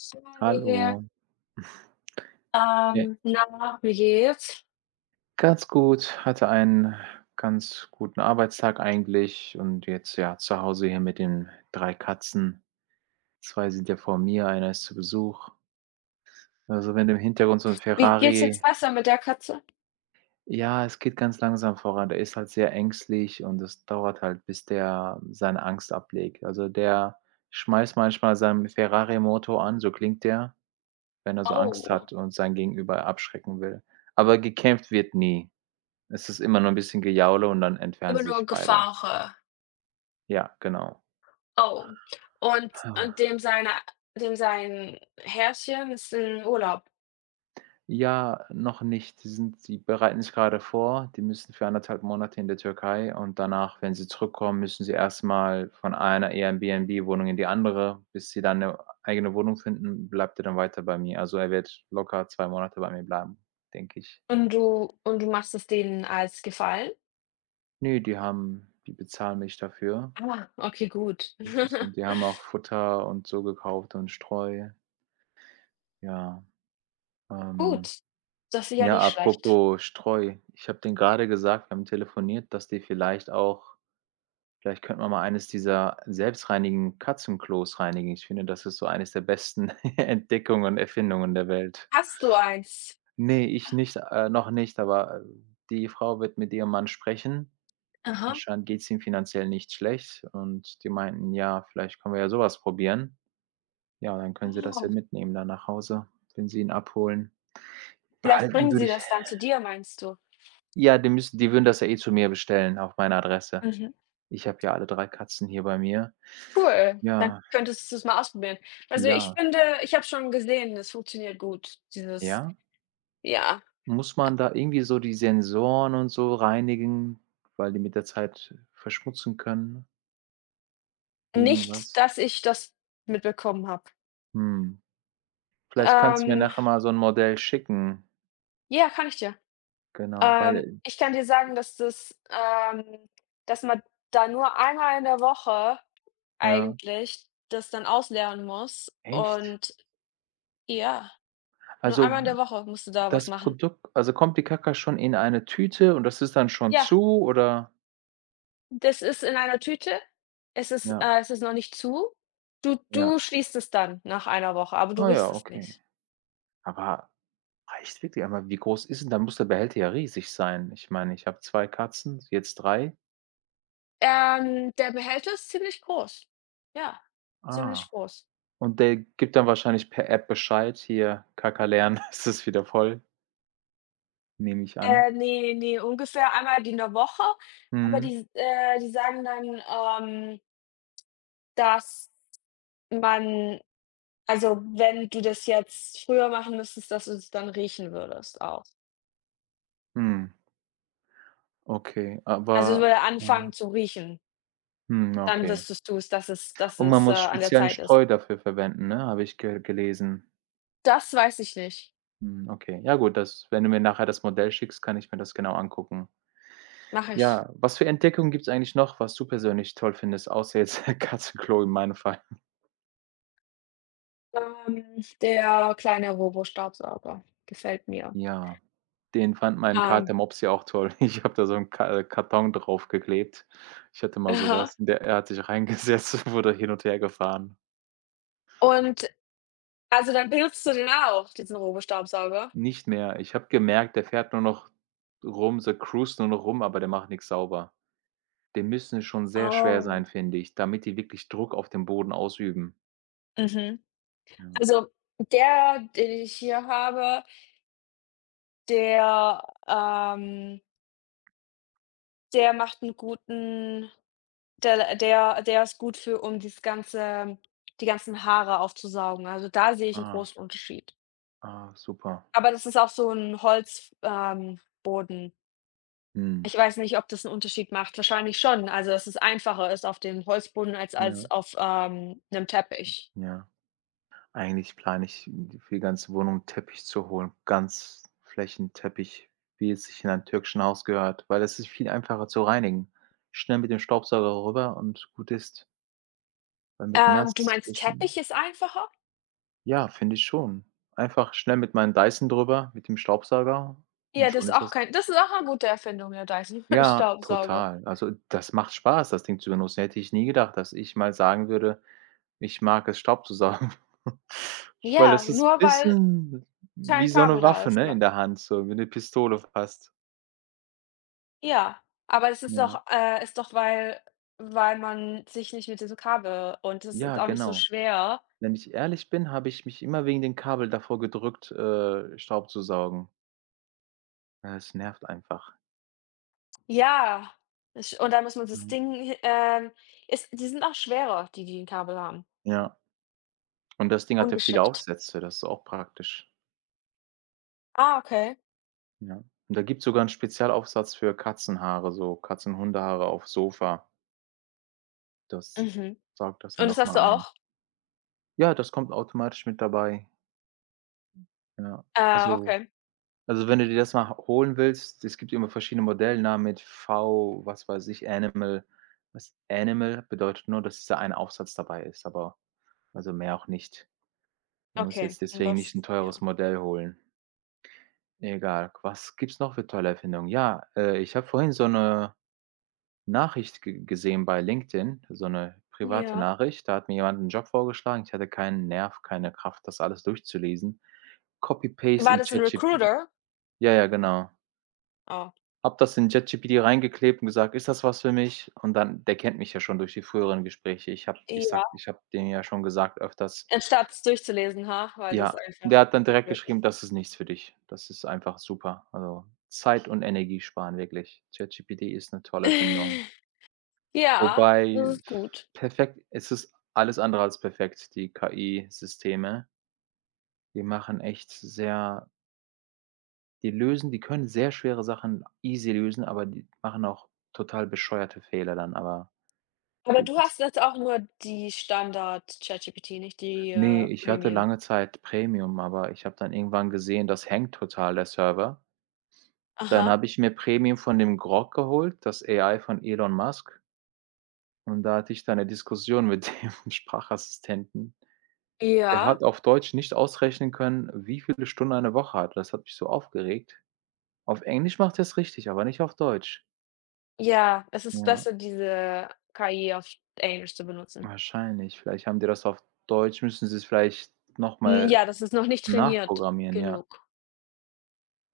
[unintelligible] Hier. Hallo. Äh. Ähm, na, wie geht's? Ganz gut, hatte einen ganz guten Arbeitstag eigentlich und jetzt, ja, zu Hause hier mit den 3 Katzen. 2 sind ja vor mir, einer ist zu Besuch. Also, wenn im Hintergrund so 'n Wie geht's jetzt Ferrari besser mit der Katze? Ja, es geht ganz langsam voran. Der ist halt sehr ängstlich und es dauert halt, bis der seine Angst ablegt. Also, der schmeißt manchmal seinen Ferrari-Motor an, so klingt der, wenn er so Angst Oh. hat und sein Gegenüber abschrecken will. Aber gekämpft wird nie. Es ist immer nur 'n bisschen Gejaule und dann entfernen Immer sie nur sich beide. Gefauche. Ja, genau. Oh, und und dem seiner dem sein Herrchen ist im Urlaub? Ja, noch nicht. Sie sind sie bereiten sich gerade vor, die müssen für 1 1/2 Monate in der Türkei und danach, wenn sie zurückkommen, müssen sie erstmal von einer Airbnb-Wohnung in die andere, bis sie dann 'ne eigene Wohnung finden, bleibt er dann weiter bei mir. Also, er wird locker 2 Monate bei mir bleiben, denke ich. Und du und du machst es denen als Gefallen? Ne, die haben die bezahlen mich dafür. Ah, okay, gut. Das ist und die haben auch Futter und so gekauft und Streu. Ja. Ähm, Gut. Das ist ja ja, nicht schlecht. apropos Streu, ich habe denen gerade gesagt, wir haben telefoniert, dass die vielleicht auch: „Vielleicht könnten wir mal eines dieser selbstreinigenden Katzenklos reinigen.“ Ich finde, das ist so eines der besten Entdeckungen Erfindungen der Welt. Hast du eins? Ne, ich nicht, äh, noch nicht, aber die Frau wird mit ihrem Mann sprechen. Aha. Anscheinend geht's ihm finanziell nicht schlecht und die meinten: „Ja, vielleicht können wir ja sowas probieren.“ Ja, und dann können sie das ja Oh. mitnehmen, dann nach Hause, wenn sie ihn abholen. Vielleicht Behalten bringen würde sie ich das dann zu dir, meinst du? Ja, die müssten die würden das ja eh zu mir bestellen, auch meine Adresse. Mhm. Ich habe ja alle 3 Katzen hier bei mir. Cool. Dann Ja. könntest du's mal ausprobieren. Also, ich Ja. finde ich habe es schon gesehen, das funktioniert gut, dieses, Ja? ja. Muss man da irgendwie so die Sensoren und so reinigen, weil die mit der Zeit verschmutzen können? Nicht, Irgendwas. dass ich das mitbekommen habe. Mhm. Vielleicht kannst du mir Ähm. nachher mal so 'n Modell schicken. Ja, kann ich dir Genau, Ähm, weil ich kann dir sagen, dass das ähm, dass man da nur einmal in der Woche Ja. eigentlich das dann ausleeren muss Echt? und ja. Nur Also, einmal in der Woche musst du da was das machen. Produkt also, kommt die Kacka schon in eine Tüte, und das ist dann schon Ja. zu, oder? Das ist in einer Tüte. Es ist, Ja. äh es ist noch nicht zu. Du Ja. du schließt es dann nach 1 Woche, aber du Ah riechst ja, es okay. nicht. Aber reicht wirklich? Aber wie groß ist denn dann muss der Behälter ja riesig sein. Ich meine, ich habe 2 Katzen, jetzt 3. Ähm, der Behälter ist ziemlich groß. Ja, Ah, ziemlich groß. und der gibt dann wahrscheinlich per App Bescheid: „Hier, Kacka leeren, es ist wieder voll." Nehme ich an. Äh, ne, ne, ungefähr einmal die in der Woche, aber Mhm. die s äh, die sagen dann ähm dass man also wenn du das jetzt früher machen müsstest, dass du es dann riechen würdest auch. Mhm. Okay, Also, aber würde anfangen ja. zu riechen? Mhm, Dann okay. wüsstest du es, dass es dass Und man es, äh, muss an der speziellen Zeit ist Streu dafür verwenden, ne, habe ich ge gelesen. Das weiß ich nicht. Mhm, okay. Ja gut, das wenn du mir nachher das Modell schickst, kann ich mir das genau angucken. Mache ich. Ja, was für Entdeckungen gibt's eigentlich noch, was du persönlich toll findest, außer jetzt Katzenklo in meinem Fall? Ähm, der kleine Robo-Staubsauger, gefällt mir. Ja. Den fand mein Kater Ähm. Mops ja auch toll. Ich habe da so 'n Ka Karton draufgeklebt. Ich hatte mal Aha. sowas und der er hat sich reingesetzt und wurde hin und hergefahren. Und, also, dann benutzt du den auch, diesen Robo-Staubsauger? Nicht mehr. Ich habe gemerkt, der fährt nur noch rum, so cruised nur noch rum, aber der macht nichts sauber. Die müssen schon sehr schwer Oh. sein, finde ich, damit die wirklich Druck auf dem Boden ausüben. Mhm, Ja. also, der, den ich hier habe der, ähm der macht 'nen guten der der der ist gut für um das ganze die ganzen Haare aufzusaugen. Also, da sehe ich 'n Ah. großen Unterschied. Ah super. Aber das ist auch so 'n Holz ähm, Boden. Mhm. Ich weiß nicht, ob das 'n Unterschied macht, wahrscheinlich schon. Also, dass es einfacher ist auf dem Holzboden als Ja. als auf, ähm, 'nem Teppich. Ja. Eigentlich plane ich, für die ganze Wohnung Teppich zu holen. Ganz Flächenteppich, wie es sich in einem türkischen Haus gehört, weil es ist viel einfacher zu reinigen, schnell mit dem Staubsauger rüber und gut ist. Weil mit Ähm, du nass meinst, wischen Teppich ist einfacher? Ja, finde ich schon. Einfach schnell mit meinem Dyson drüber, mit dem Staubsauger, und Ja, das schon ist ist auch das kein das ist auch 'ne gute Erfindung, der Dyson Ja, Staubsauger. total. Also, das macht Spaß, das Ding zu benutzen, hätte ich nie gedacht, dass ich mal sagen würde, ich mag es Staub zu saugen. Weil Ja, es ist nur weil, bisschen wie kein so Kabel 'ne da Waffe, ist, ne, aber. in der Hand, so wie 'ne Pistole fast. Ja, aber es ist Ja. doch äh, ist doch, weil weil man sich nicht mit diesem Kabel und das Ja, ist auch nicht so genau. schwer. Wenn ich ehrlich bin, habe ich mich immer wegen dem Kabel davor gedrückt, äh, Staub zu saugen. Ja, es nervt einfach. Ja, ich und dann muss man das Mhm. Ding hi ähm ist die sind auch schwerer, die, die 'n Kabel haben. Ja. Und das Ding hat ja viele Ungeschickt. Aufsätze, das ist auch praktisch. Ah, okay. Ja, und da gibt's sogar 'nen Spezialaufsatz für Katzenhaare, so Katzen Hundehaare auf Sofa. Das Mhm. saugt das dann Und das hast du nochmal ein. auch? Ja, das kommt automatisch mit dabei. Ja, Ah, also okay. also wenn du dir das mal h holen willst, es gibt immer verschiedene Modellnamen mit V was weiß ich, Animal. Das Animal bedeutet nur, dass dieser eine Aufsatz dabei ist, aber also mehr auch nicht. Man muss Okay, jetzt und deswegen das nicht 'n ja. teures Modell holen. Egal, was gibt es noch für tolle Erfindungen? Ja, äh, ich habe vorhin so 'ne Nachricht ge gesehen bei LinkedIn, so 'ne private Ja. Nachricht, da hat mir jemand 'nen Job vorgeschlagen. Ich hatte keinen Nerv, keine Kraft, das alles durchzulesen, copy-paste War in das 'n ChatGPT Recruiter? ja, ja, genau. Ah. Habe das in ChatGPT reingeklebt und gesagt, ist das was für mich? Und dann der kennt mich ja schon durch die früheren Gespräche. Ich habe ich sage Ja. ich habe den ja schon gesagt öfters Anstatt es durchzulesen, ha? Weil das Ja, einfach der hat dann zu direkt blöd ist. geschrieben, das ist nichts für dich. Das ist einfach super. Also, Zeit und Energie sparen wirklich. ChatGPT ist 'ne tolle Erfindung. Ja, das Wobei, ist gut. perfekt, es ist alles andere als perfekt, die KI-Systeme. Die machen echt sehr die lösen die können sehr schwere Sachen easy lösen, aber die machen auch total bescheuerte Fehler dann aber. Aber Gut, du das hast jetzt auch nur die Standard-ChatGPT, nicht die, Ne, äh, ich hatte Premium? lange Zeit Premium, aber ich habe dann irgendwann gesehen, das hängt total, der Server. Dann Aha. habe ich mir Premium von dem Grok geholt, das AI von Elon Musk und da hatte ich dann 'ne Diskussion mit dem Sprachassistenten. Der Ja. hat auf Deutsch nicht ausrechnen können, wie viele Stunden eine Woche hat. Das hat mich so aufgeregt. Auf Englisch macht er es richtig, aber nicht auf Deutsch. Ja, es ist Ja. besser, diese KI auf sch Englisch zu benutzen. Wahrscheinlich. Vielleicht haben die das auf Deutsch, müssten sie's vielleicht Mhm, nochmal ja, das ist noch nicht trainiert nachprogrammieren, ja. genug.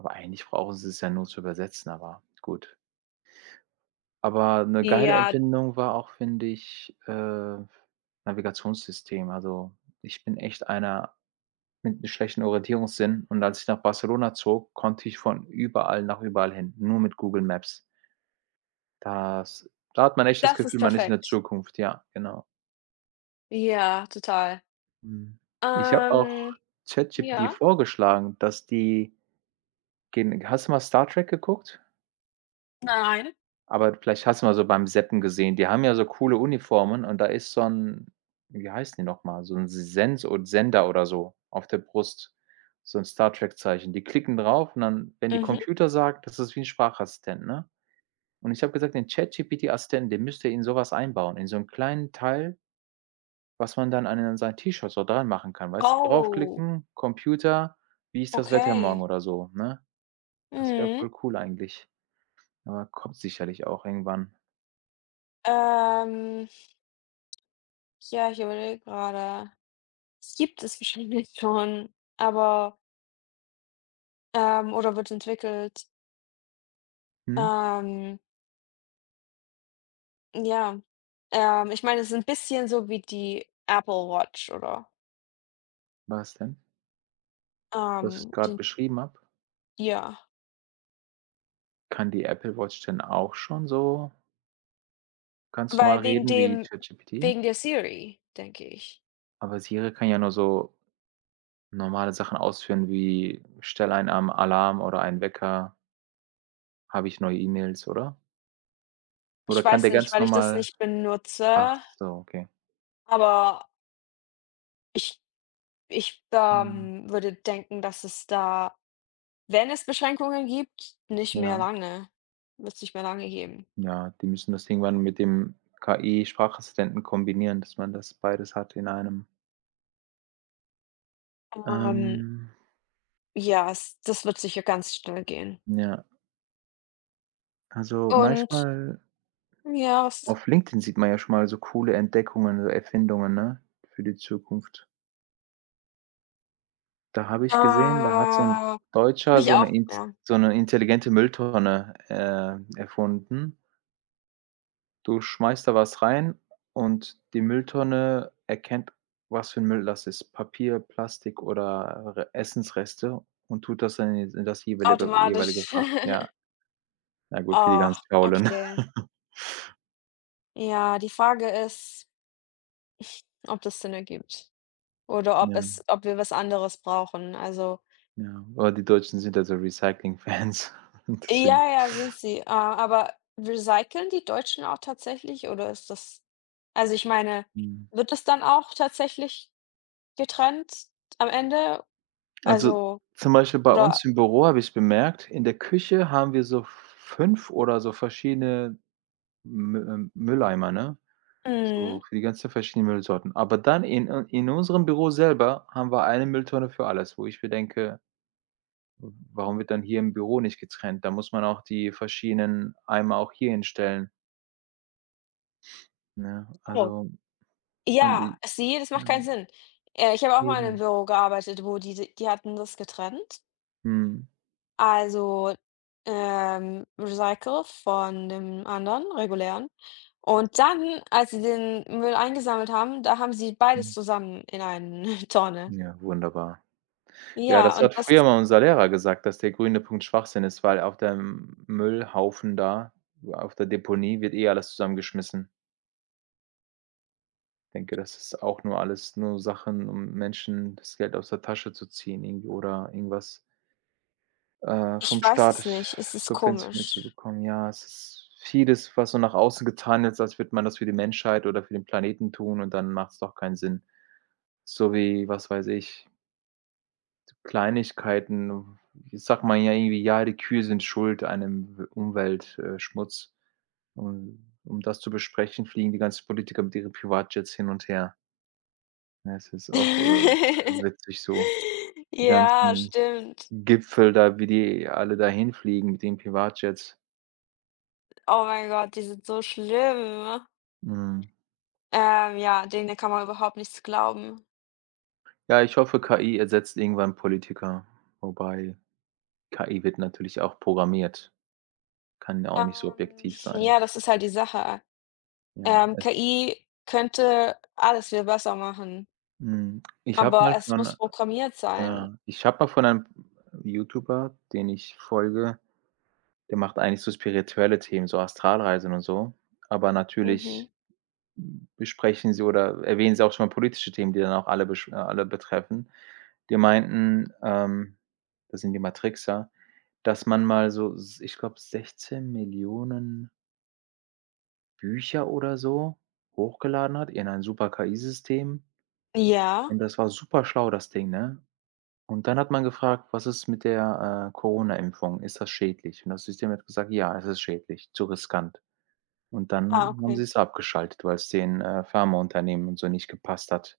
Aber eigentlich brauchen sie's ja nur zu übersetzen, aber gut. Aber 'ne geile Ja. Erfindung war auch, finde ich, äh, Navigationssystem. Also, ich bin echt einer mit'm schlechten Orientierungssinn und als ich nach Barcelona zog, konnte ich von überall nach überall hin, nur mit Google Maps. Das da hat man echt das Das Gefühl, ist man ist in der perfekt. Zukunft, ja, genau. Ja, total. Mhm. Ich habe auch Ähm ChatGPT ja? vorgeschlagen, dass die gen hast du mal Star Trek geguckt? Nein. Aber d vielleicht hast du mal so beim Zappen gesehen. Die haben ja so coole Uniformen und da ist so 'n wie heißen die nochmal, so 'n S Sens od Sender oder so auf der Brust, so 'n Star Trek-Zeichen. Die klicken drauf und dann, wenn die Mhm. „Computer“ sagt, das ist wie 'n Sprachassistent, ne? Und ich habe gesagt: „Den ChatGPT-Assistenten, den müsst ihr in sowas einbauen, in so 'm kleinen Teil“ „was man dann an den sein T-Shirt so dran machen kann“, weißt du, Oh. draufklicken: „Computer, wie ist das Wetter morgen?“ Okay. oder so, ne? Das wär Mhm. voll cool eigentlich. Aber, kommt sicherlich auch irgendwann. Ähm. Ja, ich überlege gerade. Das gibt es wahrscheinlich schon, aber ähm, oder wird entwickelt. Mhm. Ähm. Ja, ähm, ich meine, es ist 'n bisschen so wie die Apple-Watch, oder? Was denn? Was ich Ähm, gerade den beschrieben habe? Ja. Kann die Apple-Watch denn auch schon so ganz normal Weil wegen reden wie dem Chat-GPT? wegen der Siri, denke ich. Aber Siri kann ja nur so, normale Sachen ausführen, wie: „Stell einen Arm Alarm oder einen Wecker“ „habe ich neue E-Mails“, oder? Oder Ich kann weiß der nicht, ganz weil ich das normal nicht ach benutze so, okay. aber ich ich, Mhm. ähm, würde denken, dass es da, wenn es Beschränkungen gibt, nicht mehr Ja. lange wird es nicht mehr lange geben. Ja, die müssen das irgendwann mit dem KI-Sprachassistenten kombinieren, dass man das beides hat in einem. Ähm. Ähm. Ja s das wird sicher ganz schnell gehen. Ja. Also, Und manchmal Ja, s s Auf LinkedIn sieht man ja schon mal so coole Entdeckungen und Erfindungen, ne, für die Zukunft. Da habe ich gesehen, da hat so 'n Oh, habe Deutscher ich so 'ne auch, int ja. so 'ne intelligente Mülltonne, äh, erfunden. Du schmeißt da was rein, und die Mülltonne erkennt, was für 'n Müll das ist. Papier, Plastik oder Essensreste und tut das dann in d in das jeweilige jeweilige Automatisch. Fach, ja. Na gut, für die ganz Ach, Faulen. okay. Ja, die Frage ist, ob das Sinn ergibt. Oder ob Ja. es ob wir was anderes brauchen, also. Ja, aber die Deutschen sind ja so Recycling Fans und deswegen. Ja, ja, sind sie. Äh, aber recyceln die Deutschen auch tatsächlich oder ist das also ich meine, Mhm. wird das dann auch tatsächlich getrennt am Ende? Also, Also, zum Beispiel bei oder uns im Büro habe ich bemerkt, in der Küche haben wir so 5 oder so verschiedene Mü äh, Mülleimer, ne, so Mhm. für die ganzen verschiedenen Müllsorten. Aber dann in äh, in unserem Büro selber haben wir 1 Mülltonne für alles, wo ich mir denke: W warum wird dann hier im Büro nicht getrennt? Da muss man auch die verschiedenen Eimer auch hier hinstellen. Ja, Oh. also und Ja, die sie das ja. macht keinen Sinn, äh, ich habe auch mal in 'nem Eben. Büro gearbeitet, wo die die die hatten das getrennt. Mhm. Also, ähm, recyclet von dem anderen regulären. Und dann, als sie den Müll eingesammelt haben, da haben sie beides Mhm. zusammen in eine Tonne. Ja, wunderbar. Ja, Ja, das und hat das früher mal unser Lehrer gesagt, dass der grüne Punkt Schwachsinn ist, weil auf dem Müllhaufen da auf der Deponie wird eh alles zusammengeschmissen. Denke, das ist auch nur alles nur Sachen, um Menschen das Geld aus der Tasche zu ziehen, irgendwie oder irgendwas äh, Ich vom weiß Staat es nicht, es ist subventioniert zu komisch. bekommen. Ja, es ist vieles, was so nach außen getan wird, als würde man das für die Menschheit oder für den Planeten tun und dann macht's doch keinen Sinn. So wie, was weiß ich Kleinigkeiten, w sagt man ja irgendwie: „Ja, die Kühe sind Schuld an 'nem w Umwelt äh, Schmutz“. Und um das zu besprechen, fliegen die ganzen Politiker mit ihren Privatjets hin und her. Ja, es ist auch, äh, witzig so. Die Ja, ganzen stimmt. Gipfel da, wie die alle da hinfliegen, mit den Privatjets. Oh mein Gott, die sind so schlimm. Mhm. Ähm, ja, den denen kann man überhaupt nichts glauben. Ja, ich hoffe, KI ersetzt irgendwann Politiker, wobei, KI wird natürlich auch programmiert. Kann ja auch nicht so Ähm, objektiv sein. ja, das ist halt die Sache. Ja, Ähm, es KI könnte alles viel besser machen Mhm, ich habe aber mal es muss von programmiert sein. ja, ich habe mal von einem YouTuber, den ich folge Der macht eigentlich so spirituelle Themen, so Astralreisen und so. Aber Mhm. natürlich besprechen sie oder erwähnen sie auch schon mal politische Themen, die dann auch alle besch äh, alle betreffen. Die meinten, ähm das sind die Matrixer, dass man mal so s ich glaube 16.000.000 Bücher oder so hochgeladen hat in ein super KI-System. Ja? Und das war super schlau, das Ding, ne? Und dann hat man gefragt: „Was ist mit der, äh, Corona-Impfung? Ist das schädlich?‟ Und das System hat gesagt: „Ja, es ist schädlich, zu riskant.‟ Und Ah, dann haben sie okay. es abgeschaltet, weil es den, äh, Pharmaunternehmen und so nicht gepasst hat.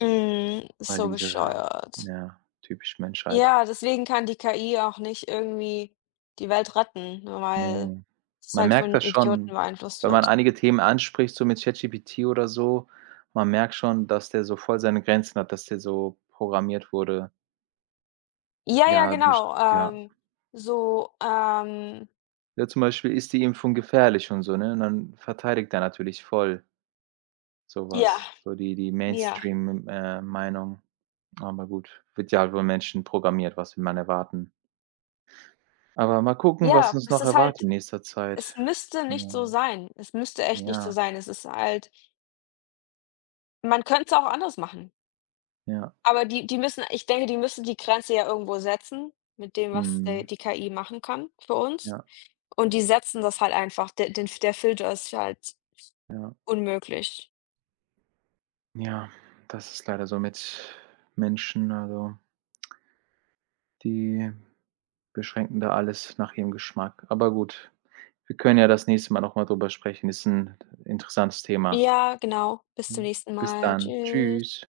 Mhm, Weil so diese ja bescheuert. ja typisch Menschheit. Ja, deswegen kann die KI auch nicht irgendwie die Welt retten, ne, weil Mhm. es Man halt von merkt das schon, Idioten beeinflusst wenn man wird. einige Themen anspricht, so mit ChatGPT oder so, man merkt schon, dass der so voll seine Grenzen hat, dass der so programmiert wurde. Ja, ja, Ja, best genau. ja. Ähm, so, ähm Ja zum Beispiel: „Ist die Impfung gefährlich?“ Und so, ne, und dann verteidigt er natürlich voll. Ja. Sowas, so die die Ja. Mainstream, M ,äh, Meinung. Aber gut, wird ja halt von Menschen programmiert, was will man erwarten. Aber mal gucken, was Ja, uns es noch ist erwartet halt in nächster es Zeit. müsste nicht Ja. so sein. Es müsste echt nicht so Ja. sein. Es ist halt man könnte es auch anders machen. Ja. Aber die die müssen ich denke, die müssen die Grenze ja irgendwo setzen, mit dem, was, äh, Mhm. die KI machen kann für uns Ja. und die setzen das halt einfach de den der Filter ist halt Ja. unmöglich. Ja, das ist leider so mit Menschen, also, die beschränken da alles nach ihrem Geschmack. Aber gut, wir können ja das nächste Mal nochmal darüber sprechen. Ist 'n interessantes Thema. Ja, genau. Bis zum Mhm. nächsten Bis Mal. dann. Tschüss. Tschüss.